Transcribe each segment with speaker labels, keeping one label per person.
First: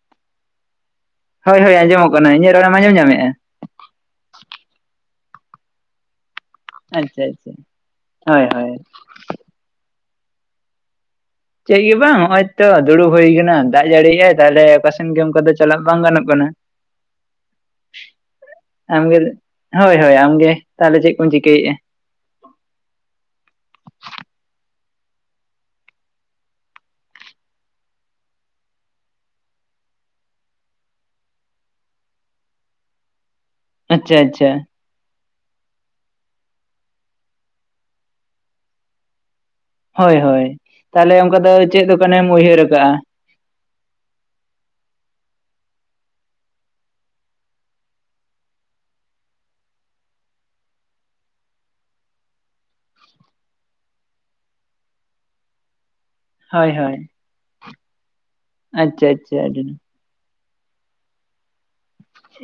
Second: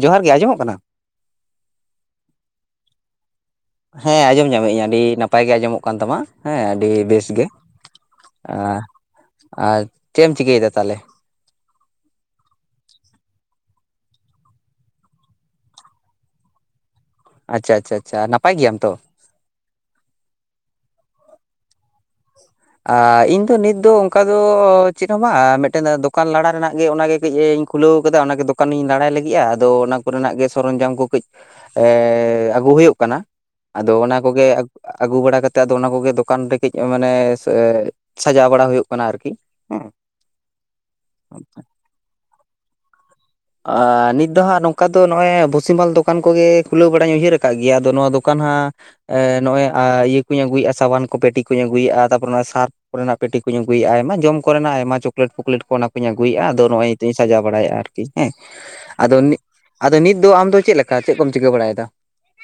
Speaker 1: ᱡᱚᱦᱟᱨ ᱜᱮ ᱟᱸᱡᱚᱢᱚᱜ ᱠᱟᱱᱟ?
Speaker 2: ᱦᱳᱭ ᱦᱳᱭ ᱟᱸᱡᱚᱢᱚᱜ ᱠᱟᱱᱟ, ᱤᱧᱟᱹᱜ ᱨᱚᱲᱮᱢ ᱟᱸᱡᱚᱢ ᱧᱟᱢᱮᱫᱼᱟ?
Speaker 1: ᱦᱮᱸ, ᱟᱸᱡᱚᱢ ᱧᱟᱢᱮᱜ ᱟᱹᱧ ᱟᱹᱰᱤ ᱱᱟᱯᱟᱭ ᱜᱮ ᱟᱸᱡᱚᱢᱚᱜ ᱠᱟᱱ ᱛᱟᱢᱟ᱾ ᱦᱮᱸ, ᱟᱹᱰᱤ
Speaker 2: ᱟᱪᱪᱷᱟ
Speaker 1: ᱵᱮᱥ ᱜᱮ
Speaker 2: ᱟᱪᱪᱷᱟ ᱦᱳᱭ ᱦᱳᱭ
Speaker 1: ᱟᱨ ᱪᱮᱫ ᱮᱢ ᱪᱤᱠᱟᱹᱭᱮᱫᱟ ᱛᱟᱦᱚᱞᱮ?
Speaker 2: ᱪᱮᱫ ᱜᱮ ᱵᱟᱝ ᱦᱚᱜ-ᱚᱭ ᱛᱚ ᱫᱩᱲᱩᱵ ᱦᱳᱭ ᱠᱟᱱᱟ ᱫᱟᱜ ᱡᱟᱹᱲᱤ ᱮᱭᱟᱭ ᱛᱟᱦᱚᱞᱮ ᱚᱠᱟ ᱥᱮᱱ ᱜᱮ ᱚᱱᱠᱟ ᱫᱚ ᱪᱟᱞᱟᱜ ᱵᱟᱝ ᱜᱟᱱᱚᱜ ᱠᱟᱱᱟ ᱾ [unintelligible]
Speaker 1: ᱟᱪᱪᱷᱟ ᱟᱪᱷᱟ ᱟᱪᱷᱟ, ᱱᱟᱯᱟᱭ ᱜᱮᱭᱟᱢ ᱛᱚ
Speaker 2: ᱦᱳᱭ ᱦᱳᱭ, ᱟᱢᱜᱮ ᱛᱟᱦᱚᱞᱮ ᱪᱮᱫ ᱠᱚᱢ ᱪᱤᱠᱟᱹᱭᱮᱫᱼᱟ? [unintelligible]
Speaker 1: ᱟᱻᱤᱧ ᱫᱚ ᱱᱤᱛ ᱫᱚ ᱚᱝᱠᱟ ᱫᱚ ᱪᱮᱫ ᱦᱚᱸ ᱵᱟᱝ ᱢᱤᱫᱴᱮᱱ ᱫᱚᱠᱟᱱ ᱞᱟᱲᱟ ᱨᱮᱱᱟᱜ ᱜᱮ ᱚᱱᱟᱜᱮ ᱠᱟᱹᱡ ᱟᱹᱧ ᱠᱷᱩᱞᱟᱹᱣ ᱠᱟᱫᱟ ᱚᱱᱟ ᱜᱮ ᱫᱚᱠᱟᱱᱤᱧ ᱞᱟᱲᱟᱭ ᱞᱟᱹᱜᱤᱫᱼᱟ ᱟᱫᱚ ᱚᱱᱟ ᱠᱚᱨᱮᱱᱟᱜ ᱜᱮ ᱥᱚᱨᱚᱧᱡᱟᱢ ᱠᱚ ᱠᱟᱹᱡ ᱮᱸ ᱟᱹᱜᱩ ᱦᱳᱭᱳᱜ ᱠᱟᱱᱟ, ᱟᱫᱚ ᱚᱱᱟ
Speaker 2: ᱟᱪᱪᱷᱟ
Speaker 1: ᱠᱚ ᱜᱮ
Speaker 2: ᱟᱪᱪᱷᱟ
Speaker 1: ᱟᱹᱜᱩ ᱵᱟᱲᱟ ᱠᱟᱛᱮᱫ ᱟᱫᱚ ᱚᱱᱟ ᱠᱚ ᱜᱮ ᱫᱚᱠᱟᱱ ᱨᱮ ᱠᱟᱹᱡ ᱢᱟᱱᱮ ᱥᱟᱡᱟᱣ ᱵᱟᱲᱟ ᱦᱳᱭᱳᱜ ᱠᱟᱱᱟ ᱟᱨᱠᱤ ᱾
Speaker 2: ᱦᱳᱭ ᱦᱳᱭ, ᱛᱟᱦᱚᱞᱮ ᱚᱝᱠᱟ ᱫᱚ ᱪᱮᱫ ᱫᱚᱠᱟᱱᱮᱢ ᱩᱭᱦᱟᱹᱨ ᱟᱠᱟᱜᱼᱟ?
Speaker 1: ᱟᱻ ᱱᱤᱛ ᱫᱚ ᱦᱟᱸᱜ ᱱᱚᱝᱠᱟ ᱫᱚ ᱱᱚᱜᱼᱚᱭ ᱵᱷᱩᱥᱤᱢᱟᱞ ᱫᱚᱠᱟᱱ ᱠᱚ ᱜᱮ ᱠᱷᱩᱞᱟᱹᱣ ᱵᱟᱲᱟᱧ ᱩᱭᱦᱟᱹᱨ ᱠᱟᱜ ᱜᱮᱭᱟ ᱟᱫᱚ ᱱᱚᱣᱟ ᱫᱚᱠᱟᱱ ᱦᱟᱸᱜ ᱱᱚᱜᱼᱚᱭ ᱤᱭᱟᱹ ᱠᱚᱧ ᱟᱹᱜᱩᱭᱮᱫᱼᱟ ᱥᱟᱵᱟᱱ ᱠᱚ ᱯᱮᱴᱤ ᱠᱚᱧ ᱟᱹᱜᱩᱭᱮᱫᱼᱟ ᱛᱟᱨᱯᱚᱨ ᱱᱚᱣᱟ ᱥᱟᱨ ᱠᱚᱨᱮᱱᱟᱜ ᱯᱮᱴᱤ ᱠᱚᱧ ᱟᱹᱜᱩᱭᱮᱫᱼᱟ ᱟᱭᱢᱟ ᱡᱚᱢ ᱠᱚᱨᱮᱱᱟᱜ ᱟᱭᱢᱟ ᱪᱚᱠᱞᱮᱴ ᱯᱷᱚᱠᱞᱮᱴ ᱠᱚ ᱚᱱᱟ ᱟᱹᱜᱩᱭᱮᱫᱼᱟ ᱟᱫᱚ
Speaker 2: ᱦᱳᱭ
Speaker 1: ᱱᱚᱜᱼᱚᱭ
Speaker 2: ᱦᱳᱭ
Speaker 1: ᱱᱤᱛᱚ ᱤᱧ ᱥᱟᱡᱟᱣ ᱵᱟᱲᱟᱭᱮᱫᱼᱟ ᱟᱨᱠᱤ ᱦᱮᱸ
Speaker 2: ᱟᱪᱪᱷᱟ ᱟᱪᱪᱷᱟ ᱟᱹᱰᱤ
Speaker 1: ᱟᱫᱚ ᱱᱤᱛ ᱫᱚ ᱟᱢ ᱫᱚ ᱪᱮᱫ ᱞᱮᱠᱟ ᱪᱮᱫ ᱠᱚᱢ ᱪᱤᱠᱟᱹ ᱵᱟᱲᱟᱭᱮᱫᱟ?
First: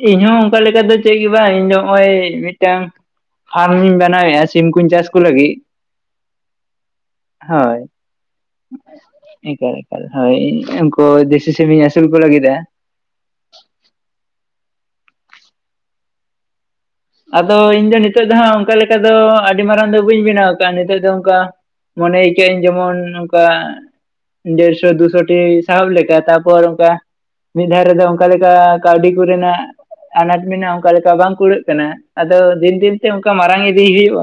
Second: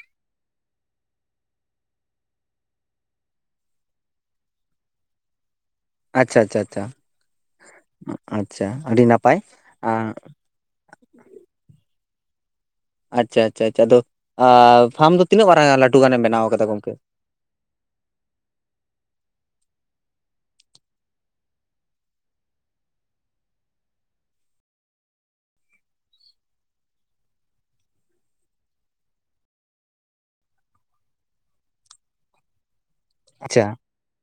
Speaker 2: ᱤᱧ ᱦᱚᱸ ᱚᱝᱠᱟ ᱞᱮᱠᱟ ᱫᱚ ᱪᱮᱫ ᱜᱮ ᱵᱟᱝ ᱤᱧ ᱫᱚ ᱱᱚᱜᱼᱚᱭ ᱢᱤᱫᱴᱟᱝ ᱯᱷᱟᱨᱢᱤᱧ ᱵᱮᱱᱟᱣᱮᱫᱼᱟ ᱥᱤᱢ ᱠᱩᱧ ᱪᱟᱥ ᱠᱚ ᱞᱟᱹᱜᱤᱫ ᱾
Speaker 1: ᱟᱪᱪᱷᱟ ᱟᱪᱪᱷᱟ ᱟᱪᱪᱷᱟ
Speaker 2: ᱦᱳᱭ
Speaker 1: ᱟᱪᱪᱷᱟ ᱟᱹᱰᱤ ᱱᱟᱯᱟᱭ ᱟᱸ
Speaker 2: [inaudible] ᱠᱚ ᱫᱮᱥᱤ ᱥᱤᱢᱤᱧ ᱟᱹᱥᱩᱞ ᱠᱚ ᱞᱟᱹᱜᱤᱫᱟ᱾
Speaker 1: ᱟᱪᱪᱷᱟ ᱟᱪᱪᱷᱟ ᱟᱪᱪᱷᱟ, ᱟᱫᱚ ᱯᱷᱟᱨᱟᱢ ᱫᱚ ᱛᱤᱱᱟᱹᱜ ᱢᱟᱨᱟᱝ ᱞᱟᱹᱴᱩ ᱜᱟᱱᱮᱢ ᱵᱮᱱᱟᱣ ᱟᱠᱟᱫᱟ ᱜᱚᱢᱠᱮ?
Speaker 2: ᱟᱫᱚ ᱤᱧ ᱫᱚ ᱱᱤᱛᱚᱜ ᱫᱚ ᱦᱟᱸᱜ ᱚᱝᱠᱟ ᱞᱮᱠᱟ ᱫᱚ ᱟᱹᱰᱤ ᱢᱟᱨᱟᱝ ᱫᱚ ᱵᱟᱹᱧ ᱵᱮᱱᱟᱣ ᱟᱠᱟᱫᱼᱟ, ᱱᱤᱛᱚᱜ ᱫᱚ ᱚᱝᱠᱟ ᱢᱚᱱᱮᱭ ᱠᱟᱹᱧ ᱡᱮᱢᱚᱱ ᱱᱚᱝᱠᱟ ᱰᱮᱲᱥᱚ ᱫᱩᱥᱚ ᱴᱤ ᱥᱟᱦᱮᱵ ᱞᱮᱠᱟ, ᱛᱟᱨᱯᱚᱨ ᱚᱝᱠᱟ ᱢᱤᱫ ᱫᱷᱟᱣ ᱨᱮ ᱫᱚ ᱚᱝᱠᱟ ᱞᱮᱠᱟ ᱠᱟᱹᱣᱰᱤ ᱠᱚᱨᱮᱱᱟᱜ ᱟᱱᱟᱴ ᱢᱮᱱᱟᱜᱼᱟ᱾ ᱚᱝᱠᱟ ᱞᱮᱠᱟ ᱵᱟᱝ ᱠᱩᱲᱟᱹᱜ ᱟᱫᱚ ᱫᱤᱱ ᱫᱤᱱ ᱛᱮ ᱚᱝᱠᱟ ᱢᱟᱨᱟᱝ
Speaker 1: ᱟᱪᱪᱷᱟ
Speaker 2: ᱤᱫᱤᱭ ᱦᱩᱭᱩᱜᱼ,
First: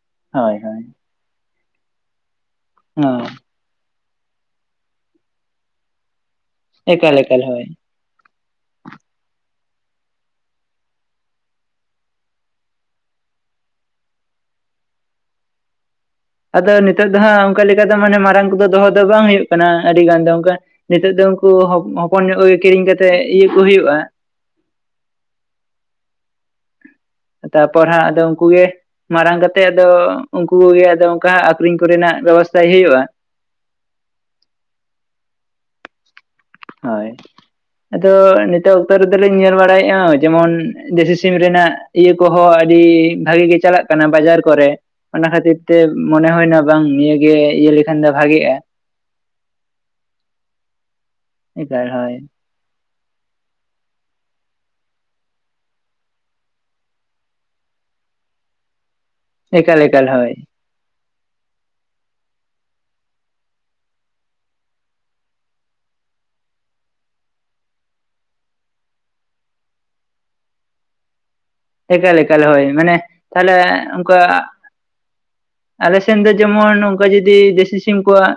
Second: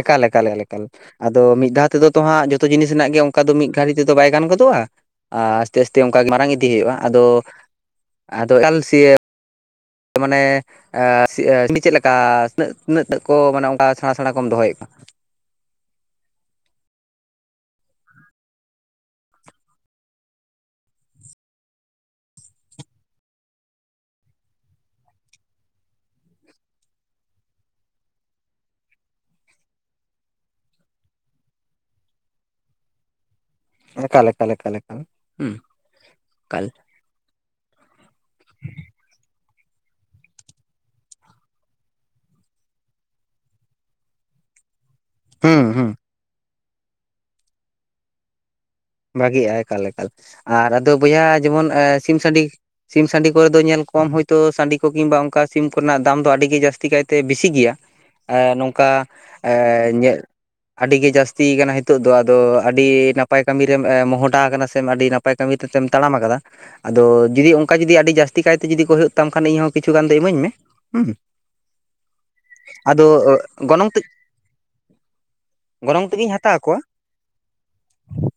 Speaker 1: ᱮᱠᱟᱞ ᱮᱠᱟᱞ
Speaker 2: ᱦᱳᱭ ᱦᱳᱭ
Speaker 1: ᱮᱠᱟᱞ ᱟᱫᱚ ᱢᱤᱫ ᱫᱷᱟᱣ ᱛᱮ ᱫᱚ ᱛᱚ ᱦᱟᱸᱜ ᱡᱚᱛᱚ ᱡᱤᱱᱤᱥ ᱨᱮᱱᱟᱜ
Speaker 2: ᱦᱚᱸ
Speaker 1: ᱜᱮ ᱚᱝᱠᱟ ᱫᱚ ᱢᱤᱫ ᱢᱤᱫ ᱜᱷᱟᱹᱲᱤ ᱛᱮ ᱫᱚ ᱵᱟᱭ ᱜᱟᱱ ᱜᱚᱫᱚᱜᱼᱟ ᱟᱨ ᱟᱥᱛᱮ ᱟᱥᱛᱮ ᱚᱝᱠᱟ ᱜᱮ ᱢᱟᱨᱟᱝ ᱤᱫᱤᱭ ᱦᱩᱭᱩᱜᱼᱟ,
Speaker 2: ᱮᱠᱟᱞ
Speaker 1: ᱟᱫᱚ
Speaker 2: ᱮᱠᱟᱞ ᱦᱳᱭ
Speaker 1: ᱟᱫᱚ [inaudible] ᱢᱟᱱᱮ ᱥᱟᱹᱰᱤ ᱪᱮᱫ ᱞᱮᱠᱟ ᱛᱤᱱᱟᱹᱜ ᱛᱤᱱᱟᱹᱜ ᱠᱚ ᱢᱟᱱᱮ ᱚᱝᱠᱟ ᱥᱮᱬᱟ ᱥᱮᱬᱟ ᱠᱚᱢ ᱫᱚᱦᱚᱭᱮᱫ ᱠᱚᱣᱟ?
Speaker 2: ᱟᱫᱚ ᱱᱤᱛᱳᱜ ᱫᱚ ᱦᱟᱸᱜ ᱚᱝᱠᱟ ᱞᱮᱠᱟ ᱫᱚ ᱢᱟᱱᱮ ᱢᱟᱨᱟᱝ ᱠᱚᱫᱚ ᱫᱚᱦᱚ ᱫᱚ ᱵᱟᱝ ᱦᱩᱭᱩᱜ ᱠᱟᱱᱟ ᱟᱹᱰᱤ ᱜᱟᱱ ᱫᱚ ᱚᱱᱠᱟ᱾ ᱱᱤᱛᱚᱜ ᱫᱚ ᱩᱱᱠᱩ ᱦᱚᱯᱚᱱ ᱧᱚᱜ ᱠᱚᱜᱮ ᱠᱤᱨᱤᱧ ᱠᱟᱛᱮᱜ ᱤᱭᱟᱹ ᱠᱚ ᱦᱩᱭᱩᱜᱼᱟ ᱾ ᱛᱟᱯᱚᱨ ᱦᱟᱸᱜ ᱟᱫᱚ ᱩᱱᱠᱩᱜᱮ ᱢᱟᱨᱟᱝ ᱠᱟᱛᱮᱫ ᱟᱫᱚ ᱩᱱᱠᱩ ᱠᱚᱜᱮ ᱟᱫᱚ ᱚᱝᱠᱟ ᱟᱹᱠᱷᱨᱤᱧ ᱠᱚᱨᱮᱱᱟᱜ ᱵᱮᱵᱚᱥᱛᱷᱟᱭ ᱦᱩᱭᱩᱜᱼᱟ᱾
Speaker 1: [inaudible]
Speaker 2: ᱦᱳᱭ, ᱟᱫᱚ ᱱᱤᱛᱳᱜ ᱚᱠᱛᱚ ᱨᱮᱫᱚ ᱞᱤᱧ ᱧᱮᱞ ᱵᱟᱲᱟᱭᱮᱫᱼᱟ᱾ ᱡᱮᱢᱚᱱ ᱫᱮᱥᱤ ᱥᱤᱢ ᱨᱮᱱᱟᱜ ᱤᱭᱟᱹ ᱠᱚ ᱦᱚᱸ ᱟᱹᱰᱤ ᱵᱷᱟᱜᱮ ᱜᱮ ᱪᱟᱞᱟᱜ ᱠᱟᱱᱟ ᱵᱟᱡᱟᱨ ᱠᱚᱨᱮ ᱾ ᱚᱱᱟ ᱠᱷᱟᱹᱛᱤᱨ
Speaker 1: ᱦᱩᱸ
Speaker 2: ᱛᱮ
Speaker 1: ᱦᱩᱸ
Speaker 2: ᱢᱚᱱᱮ ᱦᱩᱭᱱᱟ ᱵᱟᱝ ᱱᱤᱭᱟᱹᱜᱮ ᱤᱭᱟᱹ ᱞᱮᱠᱷᱟᱱ ᱫᱚ ᱵᱷᱟᱜᱮᱜᱼᱟ᱾
Speaker 1: ᱵᱷᱟᱜᱮᱜᱼᱟ ᱮᱠᱟᱞ ᱮᱠᱟᱞ ᱟᱨ ᱟᱫᱚ ᱵᱚᱭᱦᱟ ᱡᱮᱢᱚᱱ
Speaker 2: ᱮᱠᱟᱞ ᱦᱳᱭ
Speaker 1: ᱥᱤᱢ ᱥᱟᱰᱤ ᱥᱤᱢ ᱥᱟᱺᱰᱤ ᱠᱚᱨᱮ ᱫᱚ ᱧᱮᱞ ᱠᱚᱢ ᱦᱚᱭ ᱛᱳ ᱥᱟᱺᱰᱤ ᱠᱚ ᱠᱤᱢᱵᱟ ᱚᱝᱠᱟ ᱥᱤᱢ ᱠᱚᱨᱮ ᱱᱟᱜ ᱫᱟᱢ ᱫᱚ ᱟᱹᱰᱤ ᱜᱮ ᱡᱟᱹᱥᱛᱤ ᱠᱟᱭ ᱛᱮ ᱵᱤᱥᱤ ᱜᱮᱭᱟ᱾ ᱟᱨ ᱱᱚᱝᱠᱟ,
Speaker 2: ᱮᱠᱟᱞ ᱮᱠᱟᱞ ᱦᱳᱭ
Speaker 1: ᱟᱹᱰᱤ ᱜᱮ ᱡᱟᱹᱥᱛᱤ ᱠᱟᱱᱟ ᱦᱤᱛᱳᱜ ᱫᱚ ᱟᱫᱚ ᱟᱹᱰᱤ ᱱᱟᱯᱟᱭ ᱠᱟᱹᱢᱤᱨ ᱨᱮᱢ ᱮ ᱢᱚᱦᱚᱰᱟ ᱟᱠᱟᱱᱟ ᱥᱮᱢ ᱟᱹᱰᱤ ᱱᱟᱯᱟᱭ ᱠᱟᱹᱢᱤ ᱛᱮ ᱛᱮᱢ ᱛᱟᱲᱟᱢ ᱟᱠᱟᱫᱟ᱾ ᱟᱫᱚ ᱡᱩᱫᱤ ᱚᱱᱠᱟ ᱡᱩᱫᱤ ᱟᱹᱰᱤ ᱡᱟᱹᱥᱛᱤ ᱠᱟᱭᱛᱮ ᱡᱩᱫᱤ ᱠᱚ ᱦᱩᱭᱩᱜ ᱛᱟᱢ ᱠᱷᱟᱱ ᱤᱧᱦᱚᱸ ᱠᱤᱪᱷᱩ ᱜᱟᱱ ᱫᱚ ᱤᱢᱟᱹᱧ ᱢᱮ, ᱦᱩᱸ᱾
Speaker 2: ᱮᱠᱟᱞ ᱮᱠᱟᱞ ᱦᱳᱭ ᱢᱟᱱᱮ
Speaker 1: ᱟᱫᱚ
Speaker 2: ᱛᱟᱦᱞᱮ
Speaker 1: ᱜᱚᱱᱚᱝ ᱛᱮ
Speaker 2: ᱚᱱᱠᱟ ᱟᱞᱮ
Speaker 1: ᱜᱚᱱᱚᱝ
Speaker 2: ᱥᱮᱱ ᱫᱚ
Speaker 1: ᱛᱮᱜᱤᱧ ᱦᱟᱛᱟᱣ
Speaker 2: ᱡᱮᱢᱚᱱ
Speaker 1: ᱠᱚᱣᱟ
Speaker 2: ᱱᱚᱝᱠᱟ ᱡᱩᱫᱤ ᱫᱮᱥᱤ ᱥᱤᱢ ᱠᱚᱣᱟᱜ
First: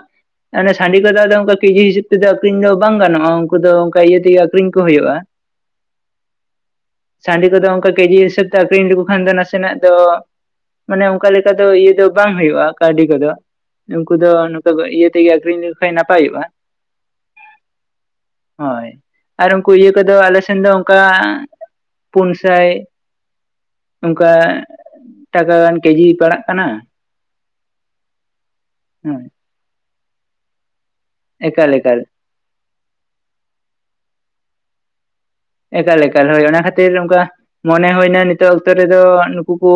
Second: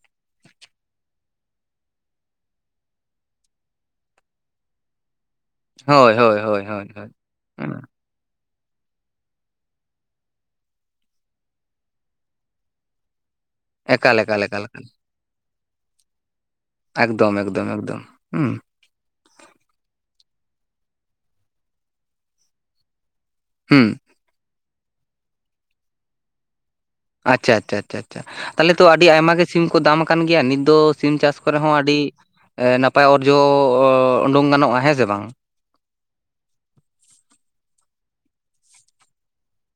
Speaker 2: ᱚᱱᱮ ᱥᱟᱸᱰᱤ ᱠᱚᱫᱚ ᱟᱫᱚ ᱚᱱᱠᱟ ᱠᱮᱡᱤ ᱦᱤᱥᱟᱹᱵ ᱛᱮᱫᱚ ᱟᱠᱷᱨᱤᱧ ᱫᱚ ᱵᱟᱝ ᱜᱟᱱᱚᱜᱼᱟ ᱩᱱᱠᱩ ᱫᱚ ᱚᱱᱠᱟ ᱤᱭᱟᱹ ᱛᱮᱜᱮ ᱟᱠᱷᱨᱤᱧ ᱠᱚ ᱦᱩᱭᱩᱜᱼᱟ᱾
Speaker 1: ᱦᱳᱭ ᱦᱳᱭ ᱦᱳᱭ ᱦᱳᱭ ᱦᱳᱭ,
Speaker 2: ᱥᱟᱺᱰᱤ ᱠᱚᱫᱚ
Speaker 1: ᱩᱸ
Speaker 2: ᱚᱱᱠᱟ ᱠᱮᱡᱤ ᱦᱤᱥᱟᱹᱵ ᱛᱮ ᱟᱠᱷᱨᱤᱧ ᱞᱮᱠᱚ ᱠᱷᱟᱱ ᱫᱚ ᱱᱟᱥᱮᱱᱟᱜ ᱫᱚ ᱢᱟᱱᱮ ᱚᱱᱠᱟ ᱞᱮᱠᱟ ᱫᱚ ᱤᱭᱟᱹ ᱫᱚ ᱵᱟᱝ ᱦᱩᱭᱩᱜᱼᱟ ᱠᱟᱹᱣᱰᱤ ᱠᱚᱫᱚ᱾ ᱩᱱᱠᱩ
Speaker 1: ᱮᱠᱟᱞ
Speaker 2: ᱫᱚ
Speaker 1: ᱮᱠᱟᱞ ᱮᱠᱟᱞ
Speaker 2: ᱱᱚᱝᱠᱟ ᱠᱚ ᱤᱭᱟᱹ ᱛᱮᱜᱮ ᱟᱠᱷᱨᱤᱧ ᱞᱮᱠᱚ ᱠᱷᱟᱱᱡ ᱱᱟᱯᱟᱭᱚᱜᱼᱟ᱾
Speaker 1: ᱮᱠᱫᱚᱢ ᱮᱠᱫᱚᱢ ᱮᱠᱫᱚᱢ, ᱦᱩᱸ
Speaker 2: ᱦᱳᱭ, ᱟᱨ ᱩᱱᱠᱩ ᱤᱭᱟᱹ ᱠᱚᱫᱚ ᱟᱞᱮ ᱥᱮᱱ ᱫᱚ ᱚᱱᱠᱟ ᱯᱩᱱ ᱥᱟᱭ
Speaker 1: ᱦᱩᱸ᱾
Speaker 2: ᱚᱱᱠᱟ, ᱴᱟᱠᱟ ᱜᱟᱱ ᱠᱮᱡᱤ ᱯᱟᱲᱟᱜ ᱠᱟᱱᱟ᱾
Speaker 1: ᱟᱪᱪᱷᱟ ᱟᱪᱪᱷᱟ ᱟᱪᱪᱷᱟ ᱟᱪᱪᱷᱟ ᱛᱟᱞᱦᱮ ᱛᱚ ᱟᱹᱰᱤ
Speaker 2: ᱦᱮᱸ
Speaker 1: ᱟᱭᱢᱟ ᱜᱮ ᱥᱤᱢ ᱠᱚ ᱫᱟᱢ ᱟᱠᱟᱱ ᱜᱮᱭᱟ ᱱᱤᱛ ᱫᱚ ᱥᱤᱢ ᱪᱟᱥ ᱠᱚᱨᱮ
Speaker 2: ᱮᱠᱟᱞ
Speaker 1: ᱦᱚᱸ
Speaker 2: ᱮᱠᱟᱞ
Speaker 1: ᱟᱹᱰᱤ ᱮ ᱱᱟᱯᱟᱭ ᱚᱨᱡᱚ ᱚ ᱩᱰᱩᱝ ᱜᱟᱱᱚᱜᱼᱟ, ᱦᱮᱸ ᱥᱮ ᱵᱟᱝ?
Speaker 2: ᱮᱠᱟᱞ ᱮᱠᱟᱞ ᱦᱳᱭ ᱚᱱᱟ ᱠᱷᱟᱹᱛᱤᱨ ᱚᱱᱠᱟ ᱢᱚᱱᱮ ᱦᱩᱭᱱᱟ ᱱᱤᱛᱳᱜ ᱚᱠᱛᱚ ᱨᱮᱫᱚ ᱱᱩᱠᱩ ᱠᱚ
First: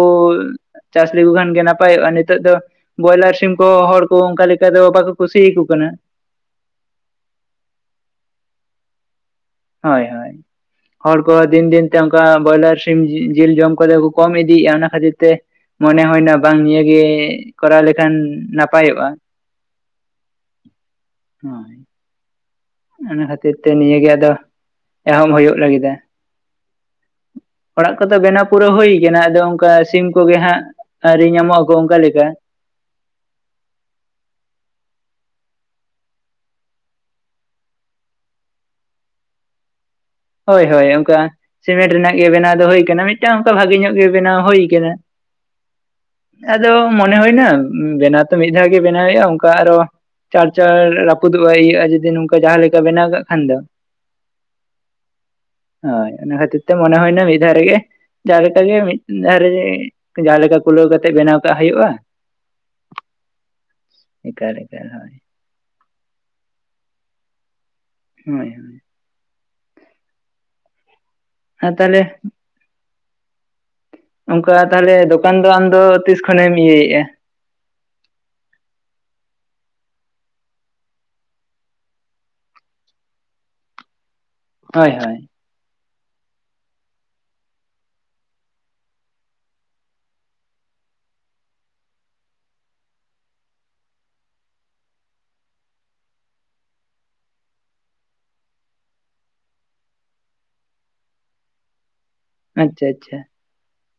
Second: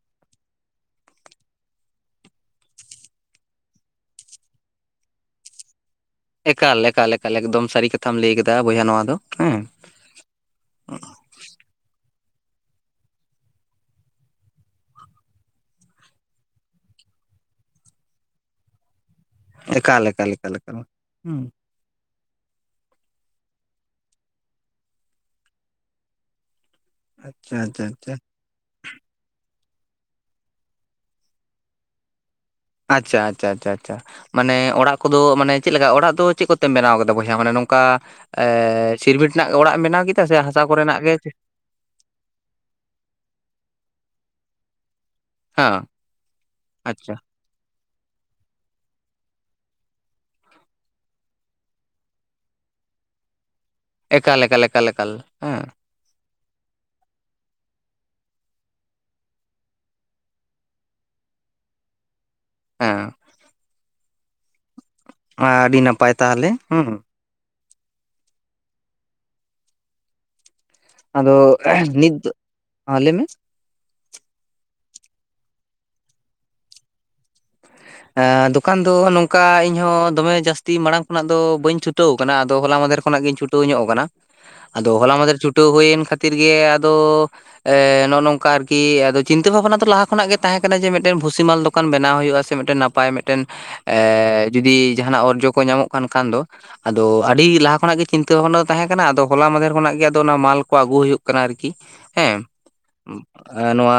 Speaker 2: ᱪᱟᱥ ᱞᱮᱠᱚ ᱠᱷᱟᱱ ᱜᱮ ᱱᱟᱯᱟᱭᱚᱜᱼᱟ, ᱱᱤᱛᱚᱜ ᱫᱚ ᱵᱚᱭᱞᱟᱨ ᱥᱤᱢ ᱠᱚ ᱦᱚᱲ ᱠᱚ ᱚᱱᱠᱟ ᱞᱮᱠᱟ ᱫᱚ ᱵᱟᱠᱚ ᱠᱩᱥᱤᱭᱟᱠᱚ ᱠᱟᱱᱟ᱾
Speaker 1: ᱮᱠᱟᱞ ᱮᱠᱟᱞ ᱮᱠᱟᱞ ᱮᱠᱫᱚᱢ ᱥᱟᱹᱨᱤ ᱠᱟᱛᱷᱟᱢ ᱞᱮᱭ ᱟᱠᱟᱫᱟ ᱵᱚᱭᱦᱟ ᱱᱚᱣᱟ ᱫᱚ, ᱦᱮᱸ?
Speaker 2: ᱦᱳᱭ ᱦᱳᱭ᱾ ᱦᱚᱲ ᱠᱚᱦᱚᱸ ᱫᱤᱱ ᱫᱤᱱᱛᱮ ᱚᱱᱠᱟ ᱵᱚᱭᱞᱟᱨ ᱥᱤᱢ ᱡᱤ ᱡᱤᱞ ᱡᱚᱢ ᱠᱚᱫᱚ ᱠᱚ ᱠᱚᱢ ᱤᱫᱤᱭᱮᱫᱼᱟ ᱚᱱᱟ ᱠᱷᱟᱹᱛᱤᱨ ᱛᱮ ᱢᱚᱱᱮ ᱦᱩᱭᱱᱟ ᱵᱟᱝ ᱱᱤᱭᱟᱹ ᱜᱮ ᱠᱚᱨᱟᱣ ᱞᱮᱠᱷᱟᱱ ᱱᱟᱯᱟᱭᱚᱜᱼᱟ᱾
Speaker 1: ᱮᱠᱟᱞ ᱮᱠᱟᱞ ᱮᱠᱟᱞ ᱮᱠᱟᱞ ᱦᱩᱸ,
Speaker 2: ᱦᱳᱭ ᱚᱱᱟ ᱠᱷᱟᱹᱛᱤᱨ ᱛᱮ ᱱᱤᱭᱟᱹ ᱜᱮ ᱟᱫᱚ ᱮᱦᱚᱵ ᱦᱩᱭᱩᱜ ᱞᱟᱹᱜᱤᱫᱟ᱾
Speaker 1: ᱟᱪᱪᱷᱟ ᱟᱪᱪᱷᱟ
Speaker 2: ᱚᱲᱟᱜ
Speaker 1: ᱟᱪᱪᱷᱟ
Speaker 2: ᱠᱚᱫᱚ ᱵᱮᱱᱟᱯ ᱯᱩᱨᱟᱹ ᱦᱩᱭ ᱠᱟᱱᱟ ᱟᱫᱚ ᱚᱱᱠᱟ ᱥᱤᱢ ᱠᱚᱜᱮ ᱦᱟᱸᱜ ᱟᱹᱣᱨᱤ ᱧᱟᱢᱚᱜ-ᱟ ᱠᱚ ᱚᱱᱠᱟ ᱞᱮᱠᱟ᱾
Speaker 1: ᱟᱪᱪᱷᱟ ᱟᱪᱪᱷᱟ ᱟᱪᱪᱷᱟ ᱟᱪᱪᱷᱟ᱾ ᱢᱟᱱᱮ ᱚᱲᱟᱜ ᱠᱚᱫᱚ ᱢᱟᱱᱮ ᱪᱮᱫ ᱞᱮᱠᱟ ᱚᱲᱟᱜ ᱫᱚ ᱪᱮᱫ ᱠᱚᱛᱮᱢ ᱵᱮᱱᱟᱣ ᱠᱟᱫᱟ ᱵᱚᱭᱦᱟ ᱢᱟᱱᱮ ᱱᱚᱝᱠᱟ ᱮ ᱥᱤᱨᱢᱤᱴ ᱨᱮᱱᱟᱜ ᱚᱲᱟᱜ ᱮᱢ ᱵᱮᱱᱟᱣ ᱠᱮᱫᱟ? ᱥᱮ ᱦᱟᱥᱟ
Speaker 2: ᱦᱳᱭ ᱦᱳᱭ
Speaker 1: ᱠᱚᱨᱮᱱᱟᱜ ᱜᱮ
Speaker 2: ᱚᱱᱠᱟ ᱥᱤᱢᱮᱱᱴ ᱨᱮᱱᱟᱜ ᱜᱮ ᱵᱮᱱᱟᱣ ᱫᱚ ᱦᱳᱭ ᱠᱟᱱᱟ, ᱢᱤᱫᱴᱟᱝ ᱚᱱᱠᱟ ᱵᱷᱟᱜᱮ ᱧᱚᱜ ᱜᱮ ᱵᱮᱱᱟᱣ ᱦᱳᱭ ᱠᱟᱱᱟ᱾
Speaker 1: ᱦᱮᱸ
Speaker 2: ᱟᱫᱚ
Speaker 1: ᱟᱪᱪᱷᱟ
Speaker 2: ᱢᱚᱱᱮ ᱦᱩᱭᱱᱟ ᱩᱸ ᱵᱮᱱᱟᱣ ᱛᱚ ᱢᱤᱫ ᱫᱷᱟᱣ ᱜᱮ ᱵᱮᱱᱟᱣ ᱦᱩᱭᱩᱜᱼᱟ ᱚᱱᱠᱟ ᱟᱨᱚ ᱪᱟᱸᱲ ᱪᱟᱸᱲ ᱨᱟᱹᱯᱩᱫᱚᱜᱼᱟ ᱤᱭᱟᱹᱜᱼᱟ ᱡᱩᱫᱤ ᱱᱚᱝᱠᱟ ᱡᱟᱦᱟᱸ ᱞᱮᱠᱟ ᱵᱮᱱᱟᱣ ᱠᱟᱜ ᱠᱷᱟᱱ ᱫᱚ᱾
Speaker 1: ᱮᱠᱟᱞ ᱮᱠᱟᱞ ᱮᱠᱟᱞ ᱮᱠᱟᱞ ᱦᱮᱸ
Speaker 2: ᱦᱳᱭ ᱚᱱᱟ ᱠᱷᱟᱹᱛᱤᱨ ᱛᱮ ᱢᱚᱱᱮ ᱦᱩᱭᱱᱟ ᱢᱤᱫ ᱫᱷᱟᱣ ᱨᱮᱜᱮ ᱡᱟᱦᱟᱸ ᱞᱮᱠᱟ ᱜᱮ ᱢᱤᱫ ᱫᱷᱟᱨᱮ ᱨᱮ ᱡᱟᱦᱟᱸ ᱞᱮᱠᱟ ᱠᱩᱞᱟᱹᱣ ᱠᱟᱛᱮᱜ ᱵᱮᱱᱟᱣ ᱠᱟᱜ ᱦᱩᱭᱩᱜᱼᱟ᱾
Speaker 1: ᱦᱮᱸ᱾
Speaker 2: ᱮᱠᱟᱞ ᱮᱠᱟᱞ ᱦᱳᱭ᱾
Speaker 1: ᱟᱻᱰᱤ ᱱᱟᱯᱟᱭ ᱛᱟᱦᱚᱞᱮ ᱦᱩᱸ᱾
Speaker 2: ᱦᱳᱭ ᱦᱳᱭ᱾
Speaker 1: ᱟᱫᱚ
Speaker 2: ᱟᱨ ᱛᱟᱦᱚᱞᱮ
Speaker 1: ᱱᱤᱛ ᱫᱚ, ᱦᱟᱸ ᱞᱮᱭ ᱢᱮ᱾
Speaker 2: ᱚᱱᱠᱟ ᱛᱟᱦᱞᱮ ᱫᱚᱠᱟᱱ ᱫᱚ ᱟᱢᱫᱚ ᱛᱤᱥ ᱠᱷᱚᱱᱮᱢ ᱤᱭᱟᱹᱭᱮᱜᱼᱟ? [inaudible]
Speaker 1: ᱮᱸ ᱫᱚᱠᱟᱱ ᱫᱚ ᱱᱚᱝᱠᱟ ᱤᱧ ᱦᱚᱸ ᱫᱚᱢᱮ ᱡᱟᱹᱥᱛᱤ ᱢᱟᱲᱟᱝ ᱠᱷᱚᱱᱟᱜ ᱫᱚ ᱵᱟᱹᱧ ᱪᱷᱩᱴᱟᱹᱣ ᱟᱠᱟᱱᱟ ᱟᱫᱚ ᱦᱚᱞᱟ ᱢᱟᱫᱷᱮᱨ ᱠᱷᱚᱱᱟᱜ ᱜᱤᱧ ᱪᱷᱩᱴ ᱴᱟᱹᱣ ᱧᱚᱜ ᱠᱟᱱᱟ,
Speaker 2: ᱦᱳᱭ
Speaker 1: ᱟᱫᱚ ᱦᱚᱞᱟ
Speaker 2: ᱦᱳᱭ
Speaker 1: ᱢᱟᱫᱷᱮᱨ ᱪᱷᱩᱴᱟᱹᱣ ᱦᱩᱭᱮᱱ ᱠᱷᱟᱹᱛᱤᱨ ᱜᱮ ᱟᱫᱚ ᱮ ᱱᱚᱜᱼᱚ ᱱᱚᱝᱠᱟ ᱟᱨᱠᱤ ᱪᱤᱱᱛᱟᱹ ᱵᱷᱟᱵᱱᱟ ᱫᱚ ᱞᱟᱦᱟ ᱠᱷᱚᱱᱟᱜ ᱜᱮ ᱛᱟᱦᱮᱸ ᱠᱟᱱᱟ ᱡᱮ ᱢᱤᱫᱴᱮᱱ ᱵᱷᱩᱥᱤ ᱢᱟᱞ ᱫᱚᱠᱟᱱ ᱵᱮᱱᱟᱣ ᱦᱩᱭᱩᱜᱼᱟ᱾ ᱢᱤᱫᱴᱮᱱ ᱱᱟᱯᱟᱭ ᱢᱤᱫᱴᱮᱱ ᱮ ᱡᱩᱫᱤ ᱡᱟᱦᱟᱱᱟᱜ ᱚᱨᱡᱚ ᱠᱚ ᱧᱟᱢᱚᱜ ᱠᱟᱱ ᱠᱷᱟᱱ ᱫᱚ ᱟᱫᱚ ᱟᱹᱰᱤ ᱞᱟᱦᱟ ᱠᱷᱚᱱᱟᱜ ᱜᱮ ᱪᱤᱱᱛᱟᱹ ᱵᱷᱟᱵᱱᱟ ᱫᱚ ᱛᱟᱦᱮᱸ ᱠᱟᱱᱟ ᱟᱫᱚ ᱦᱚᱞᱟ ᱢᱟᱫᱷᱮᱨ ᱠᱷᱚᱱᱟᱜ ᱜᱮ ᱟᱫᱚ ᱚᱱᱟ ᱢᱟᱞ ᱠᱚ ᱟᱹᱜᱩ ᱦᱩᱭᱩᱜ ᱠᱟᱱᱟ ᱟᱨᱠᱤ᱾
Speaker 2: ᱟᱪᱪᱷᱟ ᱟᱪᱪᱷᱟ᱾
Speaker 1: ᱟ ᱱᱚᱣᱟ